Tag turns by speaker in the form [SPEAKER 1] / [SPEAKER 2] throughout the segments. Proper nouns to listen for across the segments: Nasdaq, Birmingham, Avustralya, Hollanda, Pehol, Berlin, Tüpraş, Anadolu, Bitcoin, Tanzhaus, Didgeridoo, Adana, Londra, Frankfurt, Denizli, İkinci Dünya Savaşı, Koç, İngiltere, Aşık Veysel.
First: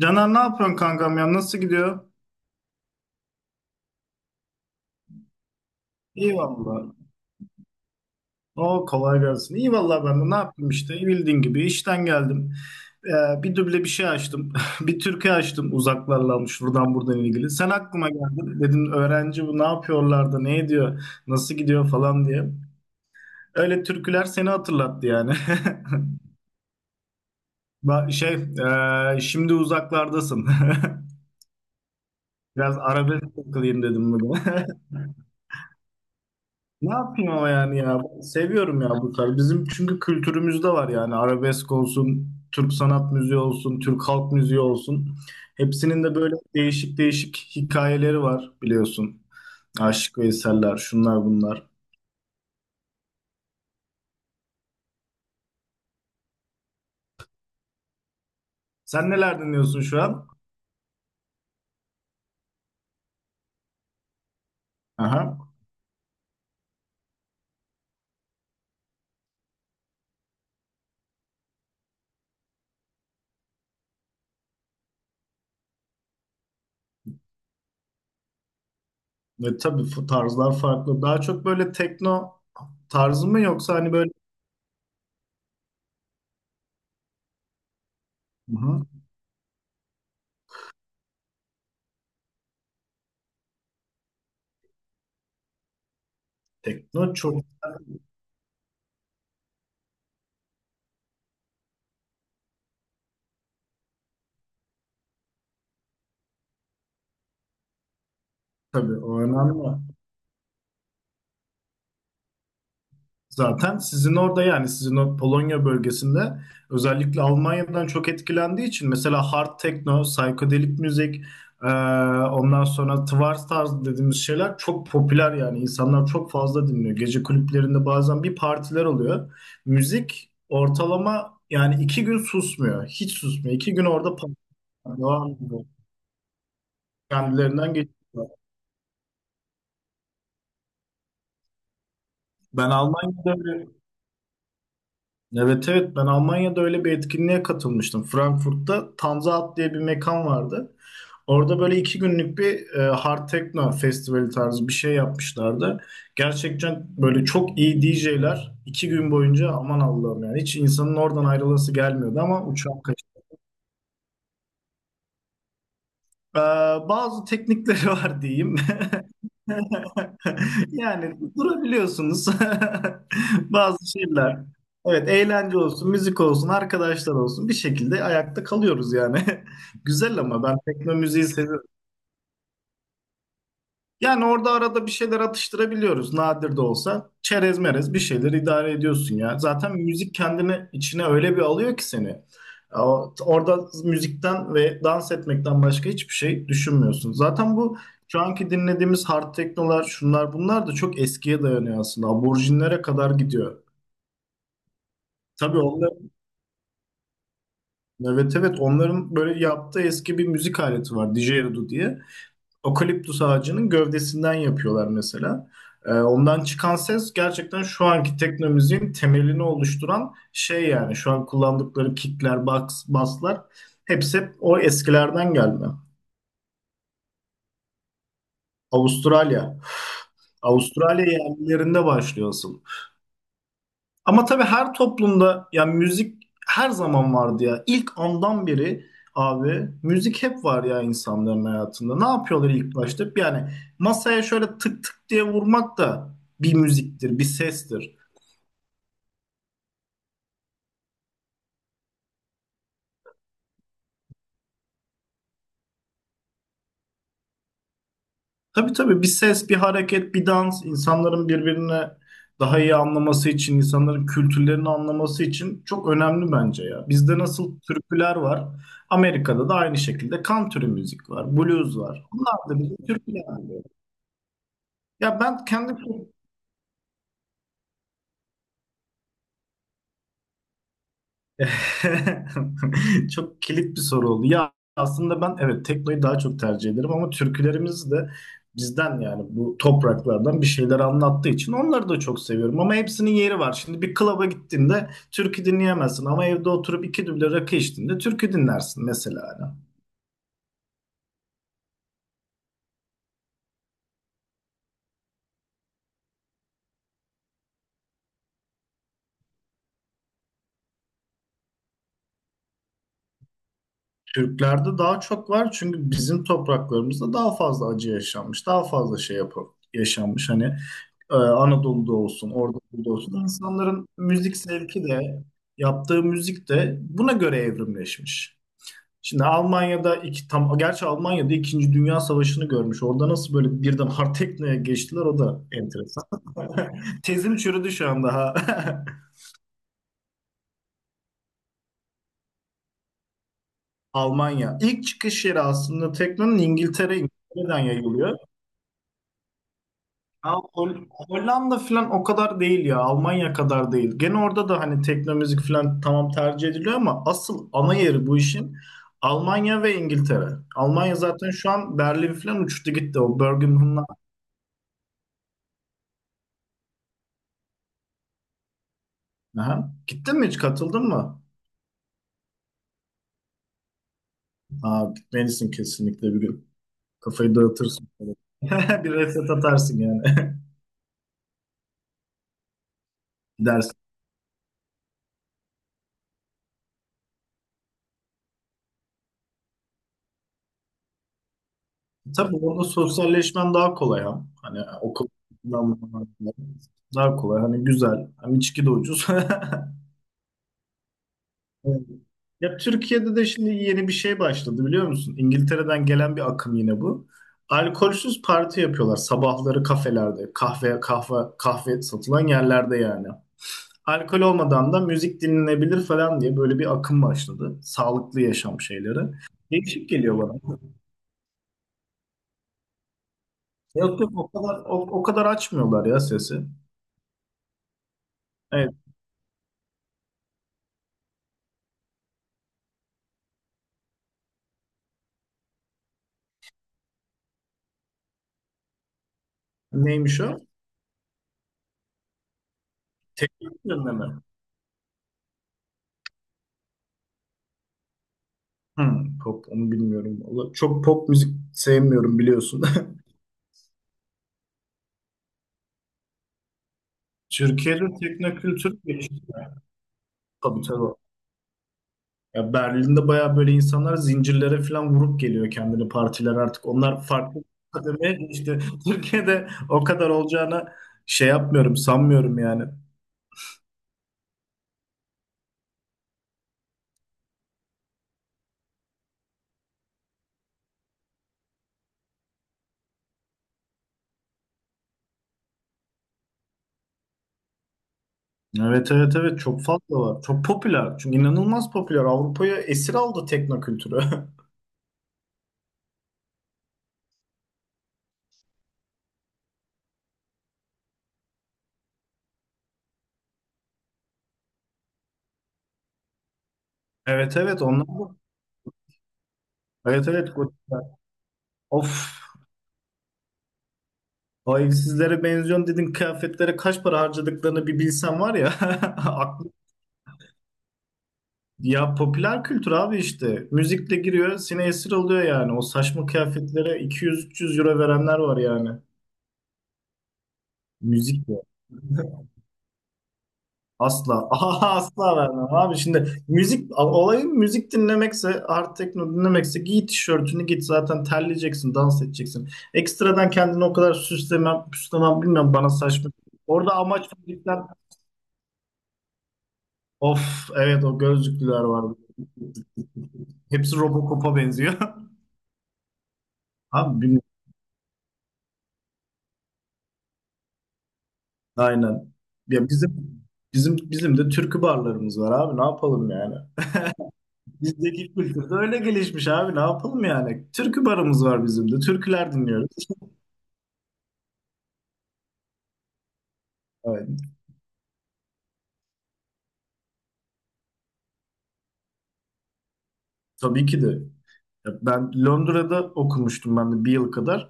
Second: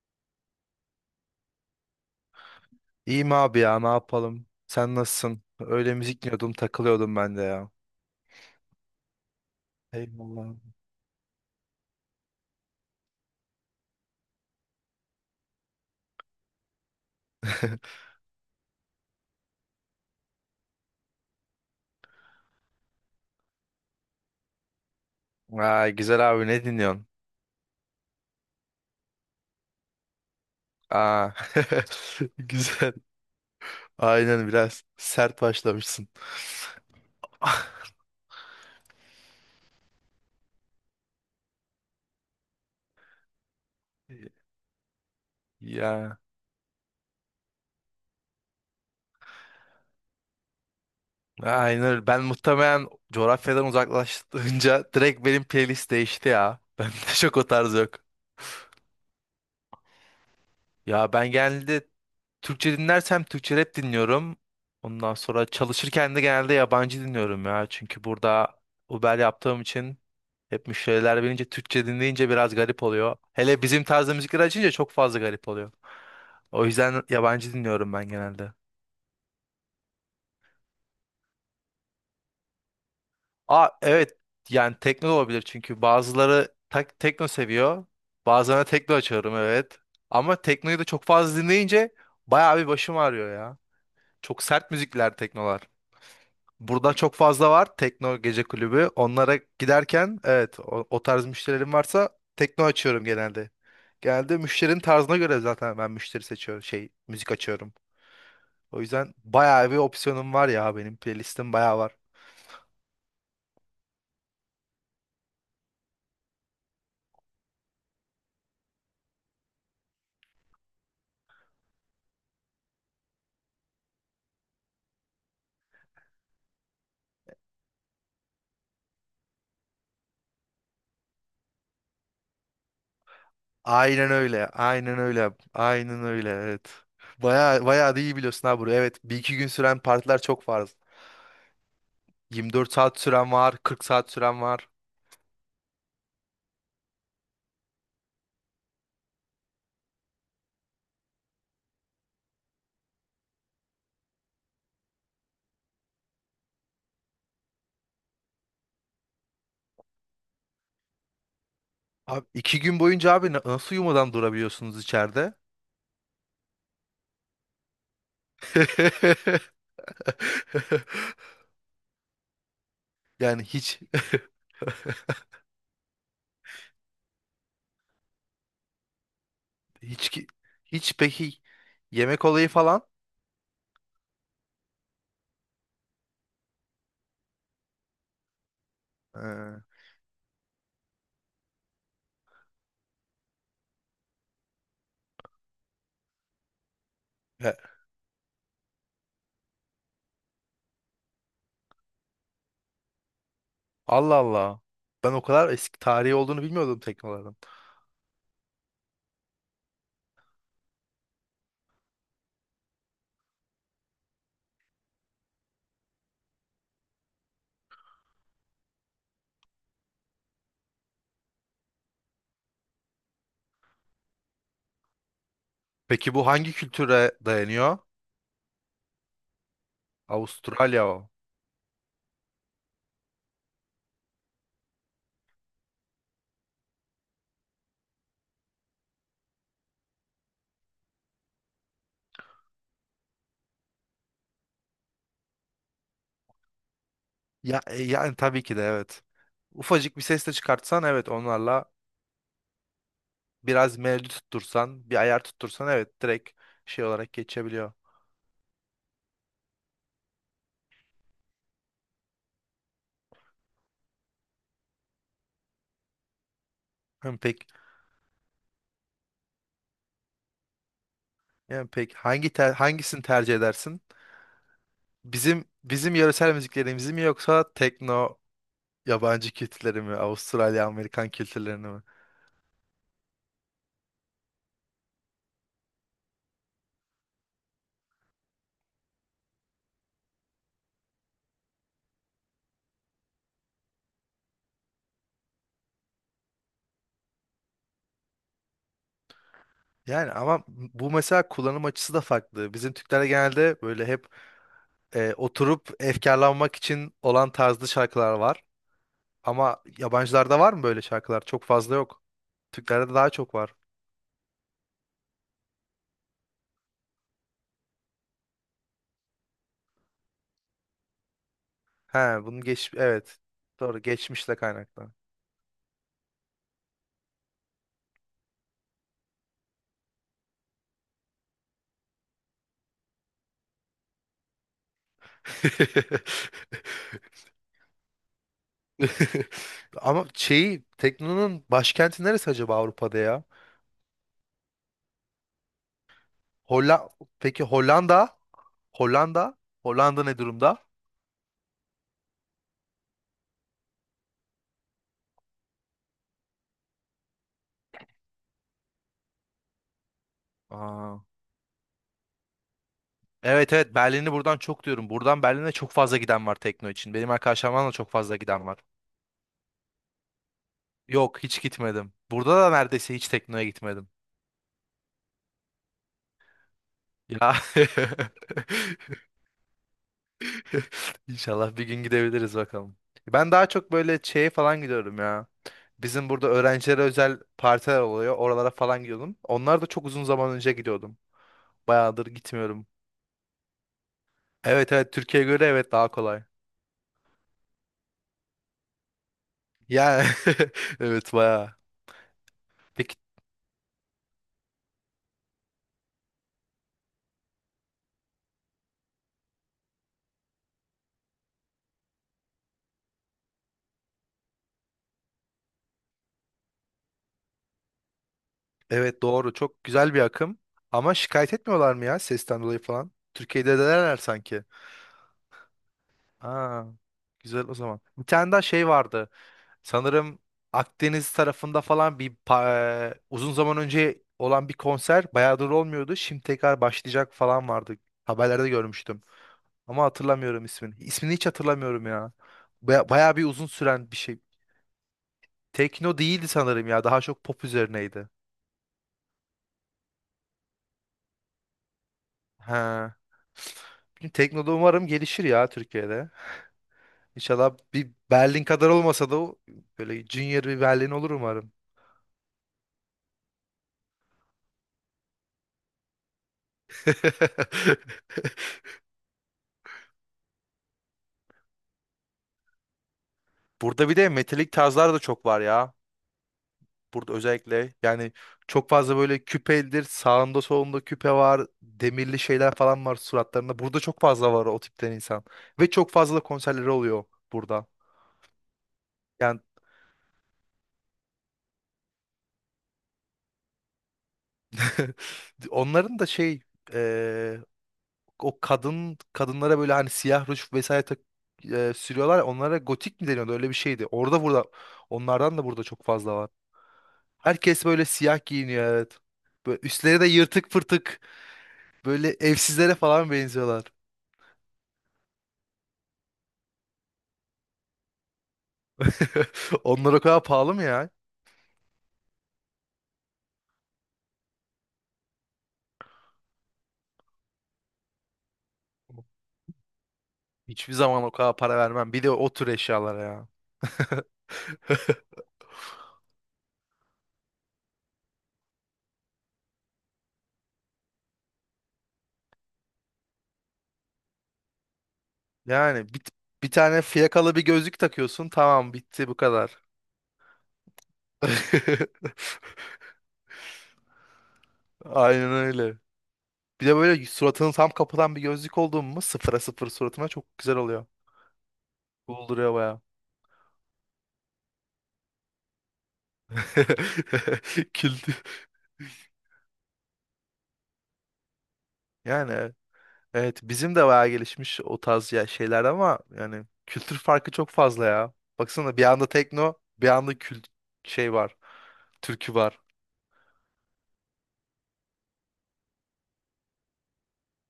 [SPEAKER 1] Caner, ne yapıyorsun kankam ya? Nasıl gidiyor?
[SPEAKER 2] İyiyim abi ya ne yapalım? Sen nasılsın? Öyle müzik
[SPEAKER 1] İyi
[SPEAKER 2] dinliyordum
[SPEAKER 1] valla.
[SPEAKER 2] takılıyordum ben de ya.
[SPEAKER 1] O kolay gelsin. İyi valla, ben de ne
[SPEAKER 2] Eyvallah.
[SPEAKER 1] yaptım işte. Bildiğin gibi işten geldim. Bir duble bir şey açtım. Bir türkü açtım, uzaklarla almış buradan ilgili. Sen aklıma geldin. Dedim öğrenci bu ne yapıyorlar da ne ediyor? Nasıl gidiyor falan diye. Öyle türküler seni hatırlattı yani.
[SPEAKER 2] Aa, güzel abi ne dinliyorsun?
[SPEAKER 1] Şey, şimdi uzaklardasın.
[SPEAKER 2] Aa,
[SPEAKER 1] Biraz
[SPEAKER 2] güzel.
[SPEAKER 1] arabesk takılayım dedim bugün.
[SPEAKER 2] Aynen biraz sert başlamışsın.
[SPEAKER 1] Ne yapayım ama yani, ya seviyorum ya bu tarz. Bizim çünkü kültürümüzde var yani, arabesk olsun, Türk sanat müziği olsun, Türk halk müziği olsun. Hepsinin de
[SPEAKER 2] Ya
[SPEAKER 1] böyle değişik değişik hikayeleri var, biliyorsun. Aşık Veysel'ler, şunlar bunlar.
[SPEAKER 2] aynen ben muhtemelen coğrafyadan uzaklaşınca direkt benim playlist değişti ya. Bende çok o tarz yok.
[SPEAKER 1] Sen neler dinliyorsun şu an?
[SPEAKER 2] Ya ben genelde Türkçe dinlersem Türkçe rap dinliyorum. Ondan sonra
[SPEAKER 1] Aha.
[SPEAKER 2] çalışırken de genelde yabancı dinliyorum ya. Çünkü burada Uber yaptığım için hep müşteriler bilince Türkçe dinleyince biraz garip oluyor. Hele bizim tarzda müzikler açınca çok fazla garip oluyor. O yüzden yabancı dinliyorum ben genelde.
[SPEAKER 1] Ve tabii bu tarzlar farklı. Daha çok böyle tekno tarzı mı,
[SPEAKER 2] Aa
[SPEAKER 1] yoksa hani böyle.
[SPEAKER 2] evet, yani tekno da olabilir çünkü bazıları tak tekno seviyor.
[SPEAKER 1] Hı
[SPEAKER 2] Bazılarına
[SPEAKER 1] hı.
[SPEAKER 2] tekno açıyorum evet. Ama teknoyu da çok fazla dinleyince bayağı bir başım ağrıyor ya. Çok sert müzikler teknolar. Burada çok
[SPEAKER 1] Tekno çok,
[SPEAKER 2] fazla var tekno gece kulübü. Onlara giderken evet o tarz müşterilerim varsa tekno açıyorum genelde. Genelde müşterinin tarzına göre zaten ben müşteri seçiyorum şey müzik açıyorum. O
[SPEAKER 1] tabii
[SPEAKER 2] yüzden
[SPEAKER 1] o
[SPEAKER 2] bayağı bir
[SPEAKER 1] önemli.
[SPEAKER 2] opsiyonum var ya, benim playlistim bayağı var.
[SPEAKER 1] Zaten sizin orada, yani sizin o Polonya bölgesinde, özellikle Almanya'dan çok etkilendiği için mesela hard techno, psychedelic müzik, e, ondan sonra twar tarzı dediğimiz şeyler çok popüler, yani insanlar çok fazla dinliyor. Gece kulüplerinde bazen bir partiler oluyor. Müzik ortalama yani 2 gün susmuyor, hiç susmuyor. 2 gün orada
[SPEAKER 2] Aynen öyle. Aynen
[SPEAKER 1] devam
[SPEAKER 2] öyle.
[SPEAKER 1] ediyor.
[SPEAKER 2] Aynen öyle. Evet. Bayağı
[SPEAKER 1] Kendilerinden
[SPEAKER 2] bayağı da iyi
[SPEAKER 1] geçiyor.
[SPEAKER 2] biliyorsun ha burayı. Evet, bir iki gün süren partiler çok var.
[SPEAKER 1] Ben
[SPEAKER 2] 24 saat süren
[SPEAKER 1] Almanya'da
[SPEAKER 2] var, 40 saat süren var.
[SPEAKER 1] Evet, evet, ben Almanya'da öyle bir etkinliğe katılmıştım. Frankfurt'ta Tanzhaus diye bir mekan vardı. Orada böyle 2 günlük bir Hard Techno festivali tarzı bir şey yapmışlardı. Gerçekten böyle çok iyi DJ'ler 2 gün boyunca, aman Allah'ım, yani hiç insanın oradan ayrılası gelmiyordu
[SPEAKER 2] Abi
[SPEAKER 1] ama
[SPEAKER 2] iki
[SPEAKER 1] uçak.
[SPEAKER 2] gün boyunca abi nasıl uyumadan durabiliyorsunuz içeride?
[SPEAKER 1] Ee, Bazı teknikleri var diyeyim. Yani durabiliyorsunuz.
[SPEAKER 2] Yani hiç
[SPEAKER 1] Bazı şeyler. Evet, eğlence olsun, müzik olsun, arkadaşlar olsun, bir şekilde ayakta kalıyoruz yani.
[SPEAKER 2] hiç
[SPEAKER 1] Güzel
[SPEAKER 2] ki-
[SPEAKER 1] ama ben
[SPEAKER 2] hiç
[SPEAKER 1] tekno müziği
[SPEAKER 2] peki
[SPEAKER 1] seviyorum.
[SPEAKER 2] yemek olayı falan.
[SPEAKER 1] Yani orada arada bir şeyler atıştırabiliyoruz, nadir de olsa. Çerez merez bir şeyler idare ediyorsun ya.
[SPEAKER 2] Ee,
[SPEAKER 1] Zaten müzik kendini içine öyle bir alıyor ki seni. Orada müzikten ve dans etmekten başka hiçbir şey düşünmüyorsun.
[SPEAKER 2] ya-
[SPEAKER 1] Zaten bu şu anki dinlediğimiz hard teknolar, şunlar bunlar da çok eskiye dayanıyor aslında. Aborjinlere kadar gidiyor.
[SPEAKER 2] Allah Allah. Ben o kadar
[SPEAKER 1] Tabii
[SPEAKER 2] eski
[SPEAKER 1] onlar,
[SPEAKER 2] tarihi olduğunu bilmiyordum teknoların.
[SPEAKER 1] evet, evet, onların böyle yaptığı eski bir müzik aleti var. Didgeridoo diye. Okaliptus ağacının gövdesinden yapıyorlar mesela. Ondan çıkan ses gerçekten şu anki teknomüziğin temelini oluşturan şey yani. Şu an kullandıkları kickler, box, basslar, hepsi hep o eskilerden gelme.
[SPEAKER 2] Peki bu hangi kültüre dayanıyor?
[SPEAKER 1] Avustralya.
[SPEAKER 2] Avustralya
[SPEAKER 1] Avustralya
[SPEAKER 2] o.
[SPEAKER 1] yerlilerinde başlıyor asıl. Ama tabii her toplumda yani müzik her zaman vardı ya. İlk andan beri, abi müzik hep var ya insanların hayatında. Ne yapıyorlar ilk başta? Yani masaya şöyle tık tık diye vurmak da bir müziktir, bir
[SPEAKER 2] Ya
[SPEAKER 1] sestir.
[SPEAKER 2] yani tabii ki de evet. Ufacık bir ses de çıkartsan evet, onlarla biraz melodi tuttursan, bir ayar tuttursan evet direkt şey olarak geçebiliyor.
[SPEAKER 1] Tabii, tabii, bir ses, bir hareket, bir dans insanların birbirine daha iyi anlaması için, insanların kültürlerini anlaması için çok önemli bence ya.
[SPEAKER 2] Hem
[SPEAKER 1] Bizde
[SPEAKER 2] peki,
[SPEAKER 1] nasıl türküler var, Amerika'da da aynı şekilde country müzik var,
[SPEAKER 2] yani
[SPEAKER 1] blues
[SPEAKER 2] pek
[SPEAKER 1] var. Bunlar da bizim
[SPEAKER 2] hangisini
[SPEAKER 1] türküler.
[SPEAKER 2] tercih edersin?
[SPEAKER 1] Ya
[SPEAKER 2] Bizim
[SPEAKER 1] ben kendi.
[SPEAKER 2] yöresel müziklerimizi mi, yoksa tekno yabancı kültürleri mi, Avustralya Amerikan kültürlerini mi?
[SPEAKER 1] Çok kilit bir soru oldu. Ya aslında ben evet, teknoyu daha çok tercih ederim ama türkülerimiz de bizden, yani bu topraklardan bir şeyler anlattığı için onları da çok seviyorum. Ama hepsinin yeri var. Şimdi bir klaba gittiğinde türkü dinleyemezsin ama evde oturup 2 düble rakı içtiğinde türkü dinlersin mesela, yani.
[SPEAKER 2] Yani ama bu mesela kullanım açısı da farklı. Bizim Türklerde genelde böyle hep oturup efkarlanmak için olan tarzlı şarkılar var. Ama yabancılarda var mı böyle şarkılar? Çok fazla yok. Türklerde daha çok var.
[SPEAKER 1] Türklerde daha çok var çünkü bizim topraklarımızda daha fazla acı yaşanmış, daha fazla şey yaşanmış. Hani Anadolu'da
[SPEAKER 2] He,
[SPEAKER 1] olsun,
[SPEAKER 2] bunu
[SPEAKER 1] orada
[SPEAKER 2] geç
[SPEAKER 1] burada
[SPEAKER 2] evet.
[SPEAKER 1] olsun
[SPEAKER 2] Doğru,
[SPEAKER 1] insanların
[SPEAKER 2] geçmişle
[SPEAKER 1] müzik zevki
[SPEAKER 2] kaynaklı.
[SPEAKER 1] de yaptığı müzik de buna göre evrimleşmiş. Şimdi Almanya'da iki tam, gerçi Almanya'da İkinci Dünya Savaşı'nı görmüş. Orada nasıl böyle birden hard techno'ya geçtiler, o da enteresan. Tezim çürüdü şu an daha.
[SPEAKER 2] Ama şeyi tekno'nun başkenti neresi acaba Avrupa'da ya?
[SPEAKER 1] Almanya. İlk çıkış yeri aslında tekno'nun
[SPEAKER 2] Holla,
[SPEAKER 1] İngiltere,
[SPEAKER 2] peki
[SPEAKER 1] İngiltere'den yayılıyor.
[SPEAKER 2] Hollanda? Hollanda? Hollanda ne
[SPEAKER 1] Ya
[SPEAKER 2] durumda?
[SPEAKER 1] Hollanda falan o kadar değil ya. Almanya kadar değil. Gene orada da hani tekno müzik falan tamam tercih ediliyor ama asıl ana yeri bu işin Almanya ve İngiltere. Almanya
[SPEAKER 2] Aa.
[SPEAKER 1] zaten şu an Berlin falan uçtu gitti. O
[SPEAKER 2] Evet evet
[SPEAKER 1] Birmingham'la.
[SPEAKER 2] Berlin'i buradan çok diyorum. Buradan Berlin'e çok fazla giden var tekno için. Benim arkadaşlarımdan da çok fazla giden var.
[SPEAKER 1] Aha. Gittin mi, hiç katıldın
[SPEAKER 2] Yok
[SPEAKER 1] mı?
[SPEAKER 2] hiç gitmedim. Burada da neredeyse hiç tekno'ya gitmedim.
[SPEAKER 1] Aa, gitmelisin kesinlikle bir gün.
[SPEAKER 2] Ya
[SPEAKER 1] Kafayı dağıtırsın. Bir reset atarsın yani.
[SPEAKER 2] İnşallah bir gün gidebiliriz bakalım. Ben daha çok
[SPEAKER 1] Gidersin.
[SPEAKER 2] böyle şeye falan gidiyorum ya. Bizim burada öğrencilere özel partiler oluyor. Oralara falan gidiyordum. Onlar da çok uzun zaman önce gidiyordum. Bayağıdır
[SPEAKER 1] Tabii orada
[SPEAKER 2] gitmiyorum.
[SPEAKER 1] sosyalleşmen daha kolay ha. Hani
[SPEAKER 2] Evet evet
[SPEAKER 1] okul
[SPEAKER 2] Türkiye'ye göre evet daha kolay.
[SPEAKER 1] daha kolay. Hani güzel. Hem içki de ucuz.
[SPEAKER 2] Yani evet bayağı.
[SPEAKER 1] Evet. Ya
[SPEAKER 2] Peki
[SPEAKER 1] Türkiye'de de şimdi yeni bir şey başladı, biliyor musun? İngiltere'den gelen bir akım yine bu. Alkolsüz parti yapıyorlar sabahları kafelerde, kahve kahve kahve satılan yerlerde yani. Alkol olmadan da müzik dinlenebilir falan diye böyle bir akım başladı. Sağlıklı yaşam şeyleri.
[SPEAKER 2] evet doğru, çok
[SPEAKER 1] Değişik
[SPEAKER 2] güzel bir
[SPEAKER 1] geliyor
[SPEAKER 2] akım.
[SPEAKER 1] bana.
[SPEAKER 2] Ama şikayet etmiyorlar mı ya sesten dolayı falan? Türkiye'de denerler
[SPEAKER 1] Yok, yok, o
[SPEAKER 2] sanki.
[SPEAKER 1] kadar o kadar açmıyorlar ya sesi.
[SPEAKER 2] Aa, güzel o zaman. Bir tane daha şey
[SPEAKER 1] Evet.
[SPEAKER 2] vardı. Sanırım Akdeniz tarafında falan uzun zaman önce olan bir konser bayağıdır olmuyordu. Şimdi tekrar başlayacak falan vardı. Haberlerde görmüştüm. Ama
[SPEAKER 1] Neymiş o?
[SPEAKER 2] hatırlamıyorum ismini. İsmini hiç hatırlamıyorum ya. Bayağı bir uzun
[SPEAKER 1] Teknik
[SPEAKER 2] süren bir şey.
[SPEAKER 1] yönleme.
[SPEAKER 2] Tekno değildi sanırım ya. Daha çok pop üzerineydi.
[SPEAKER 1] Hmm, pop onu bilmiyorum. Vallahi çok pop müzik sevmiyorum, biliyorsun.
[SPEAKER 2] Ha. Bilmiyorum, tekno da umarım gelişir ya Türkiye'de. İnşallah
[SPEAKER 1] Türkiye'de
[SPEAKER 2] bir Berlin kadar
[SPEAKER 1] teknokültür
[SPEAKER 2] olmasa da
[SPEAKER 1] gelişti.
[SPEAKER 2] böyle junior bir
[SPEAKER 1] Tabii,
[SPEAKER 2] Berlin
[SPEAKER 1] tabii.
[SPEAKER 2] olur umarım.
[SPEAKER 1] Ya Berlin'de bayağı böyle insanlar zincirlere falan vurup geliyor kendini partiler artık. Onlar farklı kademeye geçti. Türkiye'de o kadar olacağını şey yapmıyorum, sanmıyorum yani.
[SPEAKER 2] Burada bir de metalik tarzlar da çok var ya. Burada özellikle yani çok fazla böyle küpelidir. Sağında solunda küpe var. Demirli şeyler falan var suratlarında. Burada çok fazla var o tipten insan. Ve çok fazla da konserleri oluyor burada.
[SPEAKER 1] Evet, evet, evet,
[SPEAKER 2] Yani
[SPEAKER 1] çok fazla var. Çok popüler. Çünkü inanılmaz popüler. Avrupa'ya esir aldı teknokültürü.
[SPEAKER 2] onların da şey, eee, o kadın kadınlara böyle hani siyah ruj vesaire tak, sürüyorlar. Ya, onlara gotik mi deniyordu? Öyle bir şeydi. Orada burada onlardan da burada çok fazla var.
[SPEAKER 1] Evet, evet,
[SPEAKER 2] Herkes böyle
[SPEAKER 1] onlar da.
[SPEAKER 2] siyah giyiniyor evet. Böyle üstleri de
[SPEAKER 1] Evet, evet,
[SPEAKER 2] yırtık
[SPEAKER 1] gotikler.
[SPEAKER 2] pırtık. Böyle
[SPEAKER 1] Of.
[SPEAKER 2] evsizlere falan benziyorlar.
[SPEAKER 1] O evsizlere benziyorsun dedin, kıyafetlere kaç para harcadıklarını bir bilsen var ya. Aklım.
[SPEAKER 2] Onlar o kadar pahalı mı ya?
[SPEAKER 1] Ya popüler kültür abi işte. Müzikle giriyor, seni esir alıyor yani. O saçma kıyafetlere 200-300 euro verenler var yani.
[SPEAKER 2] Hiçbir zaman o kadar
[SPEAKER 1] Müzikle.
[SPEAKER 2] para vermem. Bir de o tür eşyalara ya.
[SPEAKER 1] Asla. Aha, asla vermem abi. Şimdi müzik, olayın müzik dinlemekse, hard techno dinlemekse, giy tişörtünü git, zaten terleyeceksin, dans edeceksin. Ekstradan kendini o kadar süslemem, püslemem, bilmem, bana
[SPEAKER 2] Yani
[SPEAKER 1] saçma.
[SPEAKER 2] bir
[SPEAKER 1] Orada
[SPEAKER 2] tane
[SPEAKER 1] amaç
[SPEAKER 2] fiyakalı bir
[SPEAKER 1] müzikler,
[SPEAKER 2] gözlük takıyorsun. Tamam bitti bu kadar.
[SPEAKER 1] of evet, o gözlüklüler vardı. Hepsi Robocop'a benziyor.
[SPEAKER 2] Aynen öyle. Bir de böyle
[SPEAKER 1] Abi.
[SPEAKER 2] suratını tam kapatan bir gözlük olduğun mu sıfıra sıfır suratına çok güzel oluyor.
[SPEAKER 1] Aynen.
[SPEAKER 2] Cool duruyor
[SPEAKER 1] Ya
[SPEAKER 2] baya.
[SPEAKER 1] bizim de türkü barlarımız var abi, ne yapalım yani.
[SPEAKER 2] Kült.
[SPEAKER 1] Bizdeki kültür de öyle gelişmiş abi, ne yapalım yani. Türkü barımız var bizim de. Türküler
[SPEAKER 2] Yani
[SPEAKER 1] dinliyoruz.
[SPEAKER 2] evet, bizim de bayağı gelişmiş o tarz ya şeyler, ama yani kültür
[SPEAKER 1] Evet.
[SPEAKER 2] farkı çok fazla ya. Baksana bir anda tekno bir anda kült şey var. Türkü var.
[SPEAKER 1] Tabii ki de. Ya ben Londra'da okumuştum ben de bir yıl kadar.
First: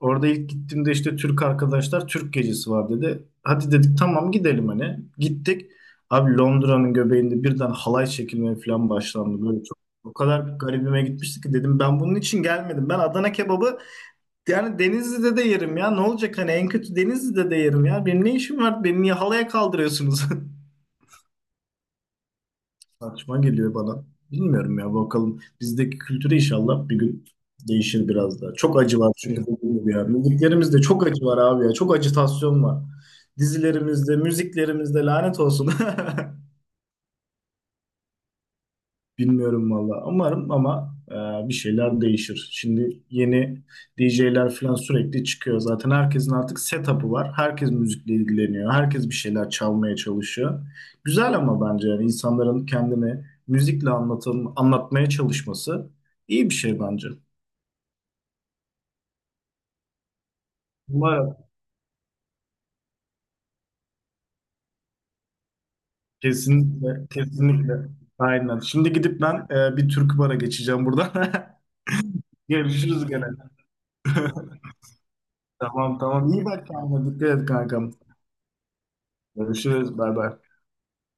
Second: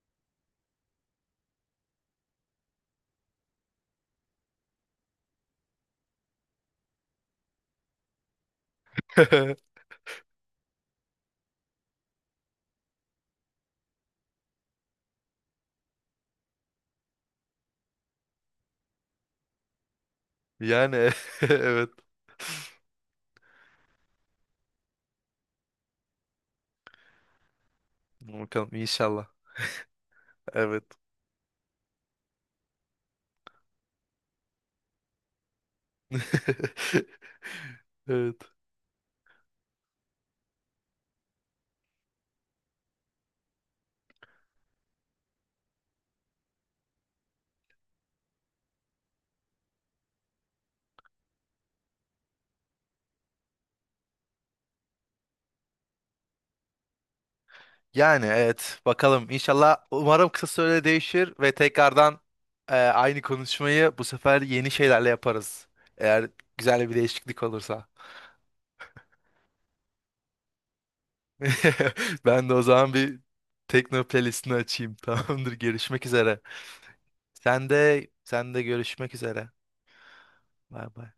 [SPEAKER 1] Orada ilk gittiğimde işte Türk arkadaşlar Türk gecesi var dedi. Hadi dedik tamam, gidelim hani. Gittik. Abi, Londra'nın göbeğinde birden halay çekilmeye falan başlandı. Böyle çok o kadar garibime gitmişti ki dedim ben bunun için gelmedim. Ben Adana kebabı. Yani Denizli'de de yerim ya. Ne olacak hani en kötü Denizli'de de yerim ya. Benim ne işim var? Beni niye halaya kaldırıyorsunuz?
[SPEAKER 2] Yani evet.
[SPEAKER 1] Saçma geliyor bana. Bilmiyorum ya, bakalım. Bizdeki kültürü inşallah bir gün değişir biraz daha.
[SPEAKER 2] Bakalım
[SPEAKER 1] Çok acı var
[SPEAKER 2] inşallah.
[SPEAKER 1] çünkü dediğim gibi ya. Müziklerimizde
[SPEAKER 2] Evet.
[SPEAKER 1] çok acı var abi ya. Çok acitasyon var. Dizilerimizde, müziklerimizde lanet olsun.
[SPEAKER 2] Evet.
[SPEAKER 1] Bilmiyorum valla. Umarım ama bir şeyler değişir. Şimdi yeni DJ'ler falan sürekli çıkıyor. Zaten herkesin artık setup'ı var. Herkes müzikle ilgileniyor. Herkes bir şeyler çalmaya çalışıyor. Güzel ama bence yani insanların kendini müzikle anlatım, anlatmaya çalışması iyi bir şey bence.
[SPEAKER 2] Yani evet bakalım inşallah umarım kısa sürede değişir
[SPEAKER 1] Umarım.
[SPEAKER 2] ve tekrardan aynı konuşmayı bu sefer yeni şeylerle yaparız. Eğer güzel bir
[SPEAKER 1] Kesinlikle,
[SPEAKER 2] değişiklik
[SPEAKER 1] kesinlikle.
[SPEAKER 2] olursa.
[SPEAKER 1] Aynen. Şimdi gidip ben bir türkü bara geçeceğim buradan.
[SPEAKER 2] Ben de o zaman
[SPEAKER 1] Görüşürüz
[SPEAKER 2] bir
[SPEAKER 1] gene.
[SPEAKER 2] tekno playlistini açayım. Tamamdır.
[SPEAKER 1] Tamam,
[SPEAKER 2] Görüşmek
[SPEAKER 1] tamam.
[SPEAKER 2] üzere.
[SPEAKER 1] İyi bak kendine. Dikkat et kankam.
[SPEAKER 2] Sen de görüşmek üzere.
[SPEAKER 1] Görüşürüz. Bay bay.
[SPEAKER 2] Bay bay.